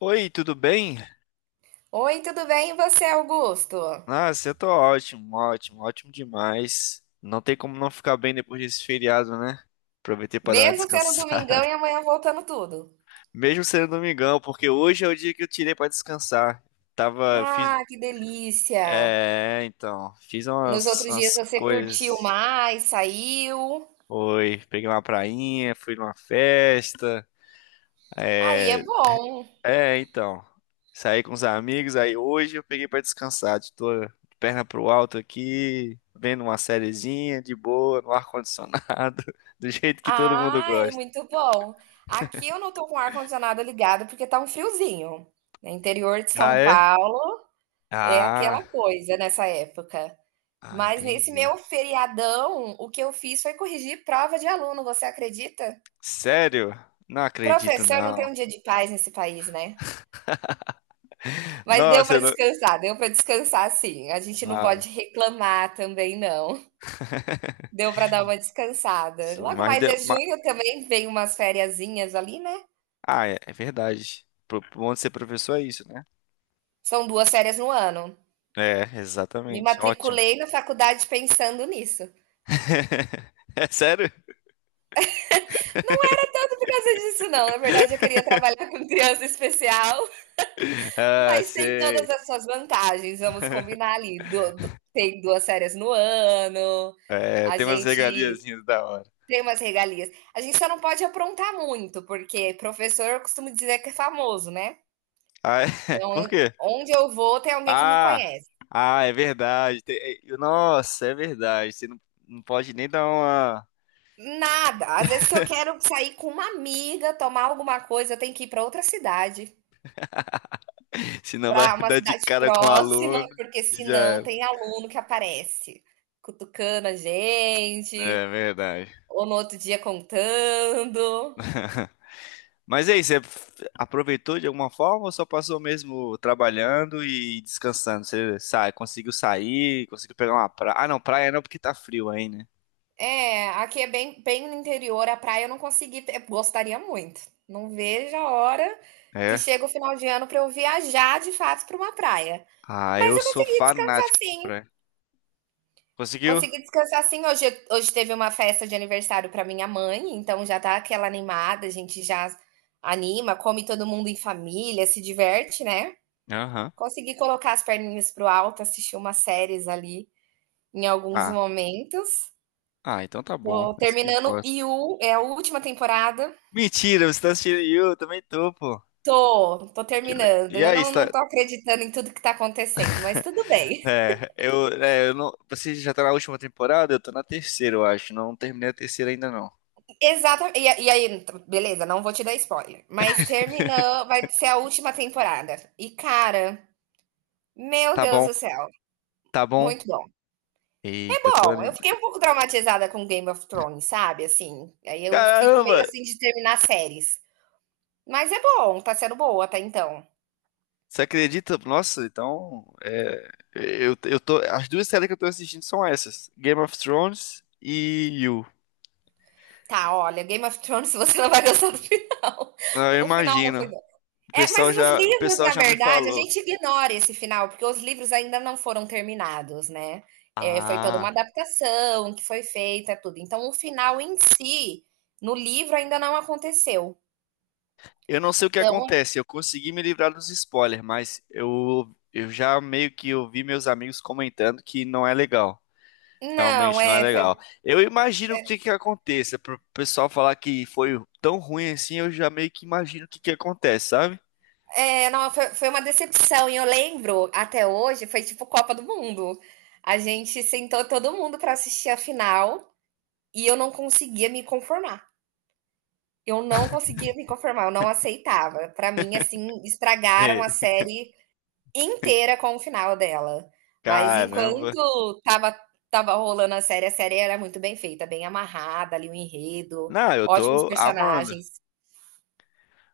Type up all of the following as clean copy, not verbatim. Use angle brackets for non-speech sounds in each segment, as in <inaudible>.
Oi, tudo bem? Oi, tudo bem? E você, Augusto? Nossa, eu tô ótimo, ótimo, ótimo demais. Não tem como não ficar bem depois desse feriado, né? Aproveitei pra dar uma Mesmo sendo descansada. domingão e amanhã voltando tudo. <laughs> Mesmo sendo domingão, porque hoje é o dia que eu tirei pra descansar. Tava, eu fiz, Ah, que delícia! Fiz Nos umas, outros dias umas você curtiu coisas. mais, saiu. Oi, peguei uma prainha, fui numa festa, Aí é é, bom. É, então. Saí com os amigos, aí hoje eu peguei pra descansar. Tô de perna pro alto aqui, vendo uma sériezinha de boa, no ar-condicionado, <laughs> do jeito que todo mundo Ah, é gosta. muito bom. Aqui eu não tô com o ar-condicionado ligado porque tá um friozinho. No interior de Ah, São é? Paulo é Ah, aquela coisa nessa época. ah, Mas nesse entendi. meu feriadão, o que eu fiz foi corrigir prova de aluno, você acredita? Sério? Não acredito, Professor não tem não. um dia de paz nesse país, né? Mas Nossa, eu não... deu para descansar sim. A gente não Ah, pode reclamar também não. Deu para dar uma descansada. sim, Logo mais é junho também, vem umas fériasinhas ali, né? Ah, é, é verdade. Pro- pro Bom de ser professor é isso, né? São 2 férias no ano. É, Me exatamente. Ótimo. matriculei na faculdade pensando nisso. <laughs> É sério? Não era tanto por causa disso não, na verdade eu queria trabalhar com criança especial, Ah, mas tem todas sei. as suas vantagens, vamos combinar ali. Du du Tem 2 férias no ano, É, a tem umas gente regaliazinhas da hora. tem umas regalias. A gente só não pode aprontar muito, porque professor eu costumo dizer que é famoso, né? Ah, é? <laughs> Então, Por quê? onde eu vou, tem alguém que me Ah, conhece. ah, é verdade. Nossa, é verdade. Você não, Não pode nem dar uma. Nada. Às vezes, se eu quero sair com uma amiga, tomar alguma coisa, eu tenho que ir para outra cidade, <laughs> Senão vai para uma dar de cidade cara com o próxima, aluno porque e já senão era. tem aluno que aparece cutucando a gente, É verdade. ou no outro dia contando. <laughs> Mas é isso, você aproveitou de alguma forma ou só passou mesmo trabalhando e descansando? Você sai, conseguiu sair, conseguiu pegar uma praia. Ah, não, praia não, porque tá frio aí, né? É, aqui é bem, bem no interior, a praia eu não consegui, gostaria muito. Não vejo a hora que É. chega o final de ano para eu viajar de fato para uma praia. Ah, Mas eu eu sou consegui descansar fanático por sim. praia. Conseguiu? Consegui descansar sim. Hoje teve uma festa de aniversário para minha mãe, então já tá aquela animada, a gente já anima, come todo mundo em família, se diverte, né? Aham. Consegui colocar as perninhas pro alto, assistir umas séries ali em alguns Ah. momentos. Ah, então tá bom. Tô Isso que terminando importa. You, é a última temporada. Mentira, você tá assistindo You? Eu também tô, pô. Tô terminando. E Eu aí, não, não está... tô acreditando em tudo que tá acontecendo, mas tudo bem. É, eu não... Você já tá na última temporada? Eu tô na terceira, eu acho. Não terminei a terceira ainda, não. <laughs> Exatamente. E aí, beleza, não vou te dar spoiler. Mas terminou, vai ser a última temporada. E, cara, meu Tá Deus bom, do céu, tá bom. muito bom. É Eita, eu tô bom, eu animado. fiquei um pouco traumatizada com Game of Thrones, sabe? Assim, aí eu fico meio Caramba! assim de terminar séries. Mas é bom, tá sendo boa até então. Você acredita? Nossa, então... As duas séries que eu tô assistindo são essas. Game of Thrones e You. Tá, olha, Game of Thrones, <laughs> você não vai gostar do final. <laughs> Ah, eu O final não imagino. foi. É, mas nos O livros, pessoal na já me verdade, a falou. gente ignora esse final, porque os livros ainda não foram terminados, né? É, foi toda uma Ah, adaptação que foi feita, tudo. Então, o final em si, no livro, ainda não aconteceu. eu não sei o que Então, acontece, eu consegui me livrar dos spoilers, mas eu já meio que ouvi meus amigos comentando que não é legal. não, Realmente não é é, foi, legal. Eu imagino o que que aconteça. Pro pessoal falar que foi tão ruim assim, eu já meio que imagino o que que acontece, sabe? é, não, foi uma decepção. E eu lembro, até hoje, foi tipo Copa do Mundo. A gente sentou todo mundo para assistir a final e eu não conseguia me conformar. Eu não conseguia me conformar, eu não aceitava. Para mim, assim, estragaram É, a série inteira com o final dela. Mas caramba. enquanto tava rolando a série era muito bem feita, bem amarrada ali o enredo, Não, eu ótimos tô amando. personagens.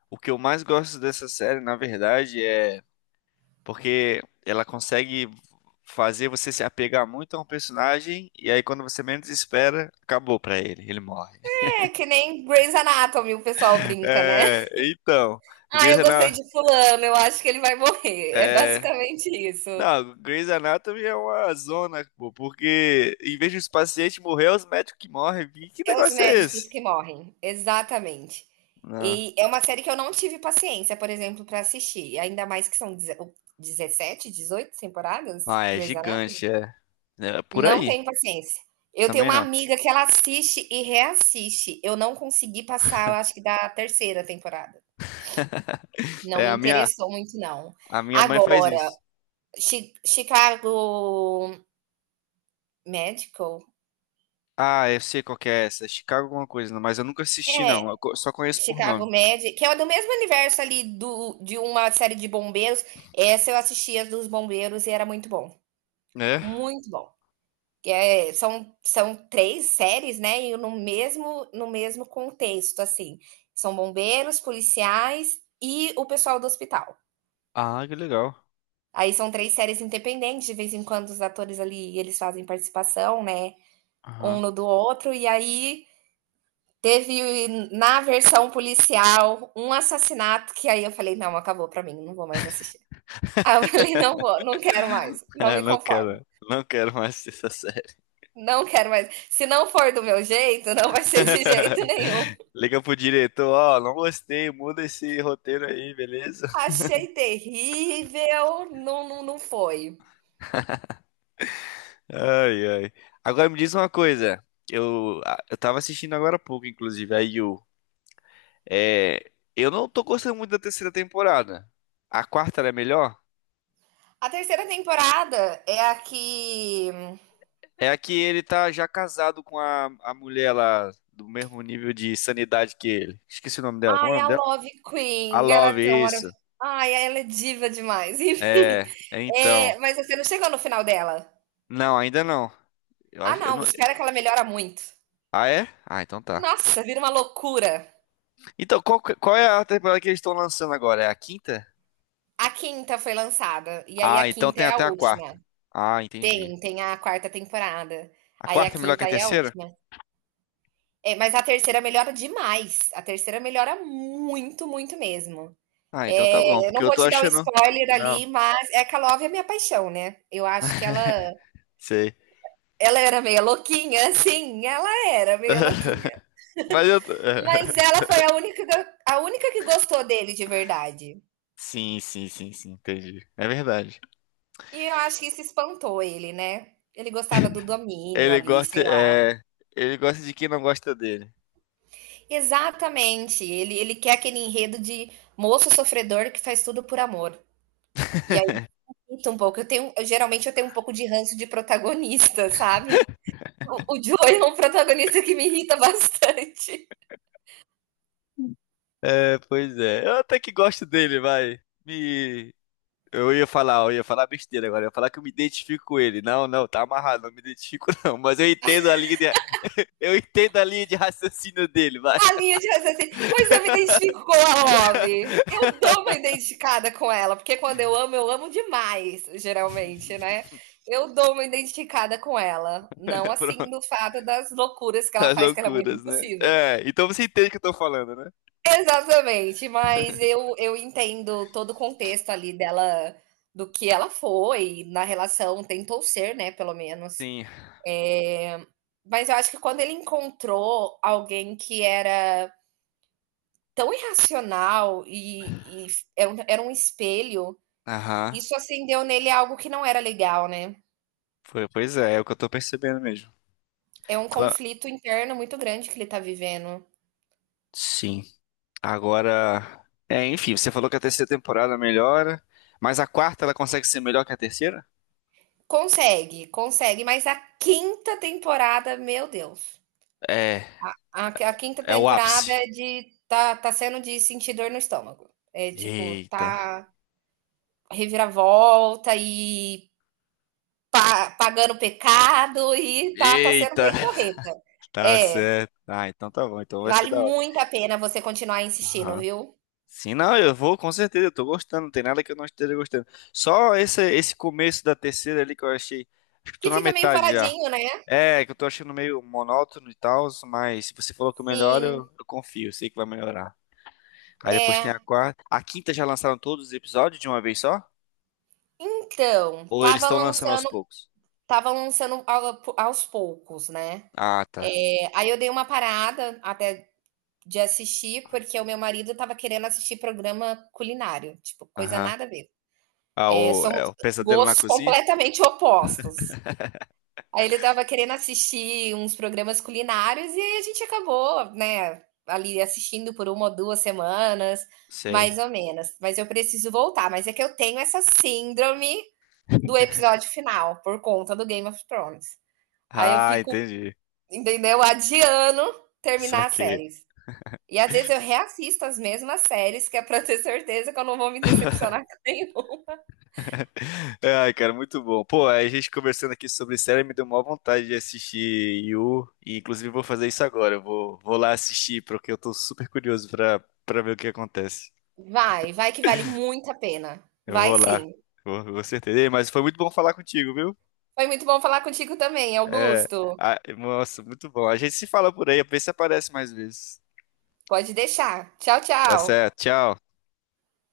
O que eu mais gosto dessa série, na verdade, é porque ela consegue fazer você se apegar muito a um personagem e aí quando você menos espera, acabou pra ele, ele morre. É que nem Grey's Anatomy, o pessoal brinca, né? É, <laughs> então, Ah, Grey's eu gostei Anatomy, de fulano, eu acho que ele vai morrer. É é, basicamente isso. não, Grey's Anatomy é uma zona, pô, porque em vez de os pacientes morrer, é os médicos que morrem. Que É os negócio é médicos esse? que morrem, exatamente. Não. E é uma série que eu não tive paciência, por exemplo, para assistir, ainda mais que são 17 18 temporadas Ah, é Grey's Anatomy. gigante, é. É por Não aí. tenho paciência. Eu tenho Também uma não. amiga que ela assiste e reassiste. Eu não consegui passar, eu acho que da terceira temporada. Não É, me a minha, interessou muito, não. a minha mãe faz Agora, isso. Chicago Medical? Ah, eu sei qual que é essa. É Chicago alguma coisa, não, mas eu nunca assisti, não. É, Só conheço por nome. Chicago Med, que é do mesmo universo ali do de uma série de bombeiros. Essa eu assistia dos bombeiros e era muito bom, É? muito bom. É, são três séries, né? E no mesmo contexto, assim. São bombeiros, policiais e o pessoal do hospital. Ah, que legal. Aí são três séries independentes, de vez em quando os atores ali, eles fazem participação, né? Aham. Um <laughs> no do outro, e aí teve na versão policial um assassinato que aí eu falei, não, acabou pra mim, não vou mais assistir. Aí eu falei, não vou, não quero mais, não É, me conformo, não quero mais <laughs> essa série. não quero mais. Se não for do meu jeito, não vai ser de jeito nenhum. Liga pro diretor, ó, não gostei, muda esse roteiro aí, beleza? Achei terrível. Não, não, não foi. Ai, ai. Agora me diz uma coisa. Eu tava assistindo agora há pouco, inclusive, a Yu. É, eu não tô gostando muito da terceira temporada. A quarta ela é melhor? A terceira temporada é a que. É a que ele tá já casado com a mulher lá, do mesmo nível de sanidade que ele. Esqueci o nome dela. Como é o Ai, nome a dela? Love A Queen. Ela é Love, tão. Isso. Ai, ela é diva demais. <laughs> Enfim. É, é então. É, mas você não chegou no final dela. Não, ainda não. Eu Ah, acho, eu não. não... Espera que ela melhora muito. Ah, é? Ah, então tá. Nossa, vira uma loucura. Então, qual é a temporada que eles estão lançando agora? É a quinta? A quinta foi lançada. E aí a Ah, então quinta tem é a até a última. quarta. Ah, entendi. Tem a quarta temporada. A Aí a quarta é melhor que a quinta é a terceira? última. É, mas a terceira melhora demais. A terceira melhora muito, muito mesmo. Ah, então tá bom, É, eu porque não eu vou tô te dar um achando. spoiler Não, ali, mas Eka Love é minha paixão, né? Eu acho que ela, sei. ela era meio louquinha, <laughs> sim, ela era meio <laughs> louquinha. Mas eu tô... Mas ela <laughs> foi a única que gostou dele de verdade. Sim, sim, sim, sim, entendi. É verdade. E eu acho que isso espantou ele, né? Ele gostava do domínio Ele ali, gosta, sei lá. é... Ele gosta de quem não gosta dele. Exatamente. Ele quer aquele enredo de moço sofredor que faz tudo por amor. E aí, sinto um pouco. Geralmente eu tenho um pouco de ranço de protagonista, <laughs> sabe? O Joey é um protagonista que me irrita bastante. É, pois é. Eu até que gosto dele, vai. Me... eu ia falar besteira agora. Eu ia falar que eu me identifico com ele. Não, não, tá amarrado, não me identifico <laughs> não. Mas eu entendo a linha, de... Eu entendo a linha de raciocínio dele, vai. A linha de raciocínio. Pois eu me identifico com a Love. Eu dou uma identificada com ela, porque quando eu amo demais, geralmente, né? <laughs> Eu dou uma identificada com ela. Não Pronto. assim do fato das loucuras que ela As faz, que ela é muito loucuras, né? impossível. É, então você entende o que eu tô falando, né? Exatamente, mas <laughs> eu entendo todo o contexto ali dela, do que ela foi, na relação, tentou ser, né, pelo menos. Sim. É, mas eu acho que quando ele encontrou alguém que era tão irracional e era um espelho, Aham. isso acendeu nele algo que não era legal, né? Pois é, é o que eu tô percebendo mesmo. É um Então, conflito interno muito grande que ele tá vivendo. sim. Agora. É, enfim, você falou que a terceira temporada melhora, mas a quarta ela consegue ser melhor que a terceira? Consegue, consegue, mas a quinta temporada, meu Deus. É, A quinta é o temporada ápice. é de. Tá sendo de sentir dor no estômago. É tipo, Eita. tá reviravolta e Pa pagando pecado e tá sendo Eita. bem correta. Tá É, certo. Ah, então tá bom, então vai ser vale da hora. muito a pena você continuar insistindo, Aham. viu. Sim, não, eu vou com certeza, eu tô gostando, não tem nada que eu não esteja gostando. Só esse começo da terceira ali que eu achei, acho que eu tô Que na fica meio metade já. paradinho, né. É, que eu tô achando meio monótono e tal, mas se você falou que melhora, Sim, eu confio, sei que vai melhorar. Aí depois tem é. a quarta. A quinta já lançaram todos os episódios de uma vez só? Então, Ou eles tava estão lançando aos lançando poucos? tava lançando ao aos poucos, né. Ah, tá. Aí eu dei uma parada até de assistir, porque o meu marido tava querendo assistir programa culinário, tipo, coisa Aham. nada a ver. Ah, É, o, é somos o pesadelo na gostos cozinha? completamente opostos. Aí ele estava querendo assistir uns programas culinários e aí a gente acabou, né, ali assistindo por uma ou 2 semanas, Sei. mais ou menos. Mas eu preciso voltar, mas é que eu tenho essa síndrome do <laughs> episódio final, por conta do Game of Thrones. Aí eu Ah, fico, entendi. entendeu? Adiando Só terminar as que séries. E às vezes eu reassisto as mesmas séries, que é pra ter certeza que eu não vou me decepcionar com nenhum. <laughs> ai, cara, muito bom. Pô, a gente conversando aqui sobre série me deu maior vontade de assistir Yu, e inclusive vou fazer isso agora. Vou lá assistir, porque eu tô super curioso pra ver o que acontece. Vai, vai que vale muito a pena. Eu Vai vou lá, sim. vou, com certeza. Ei, mas foi muito bom falar contigo, viu? Foi muito bom falar contigo também, É, Augusto. ah, nossa, muito bom. A gente se fala por aí, vê se aparece mais vezes. Pode deixar. Tchau, Tá tchau. certo, tchau.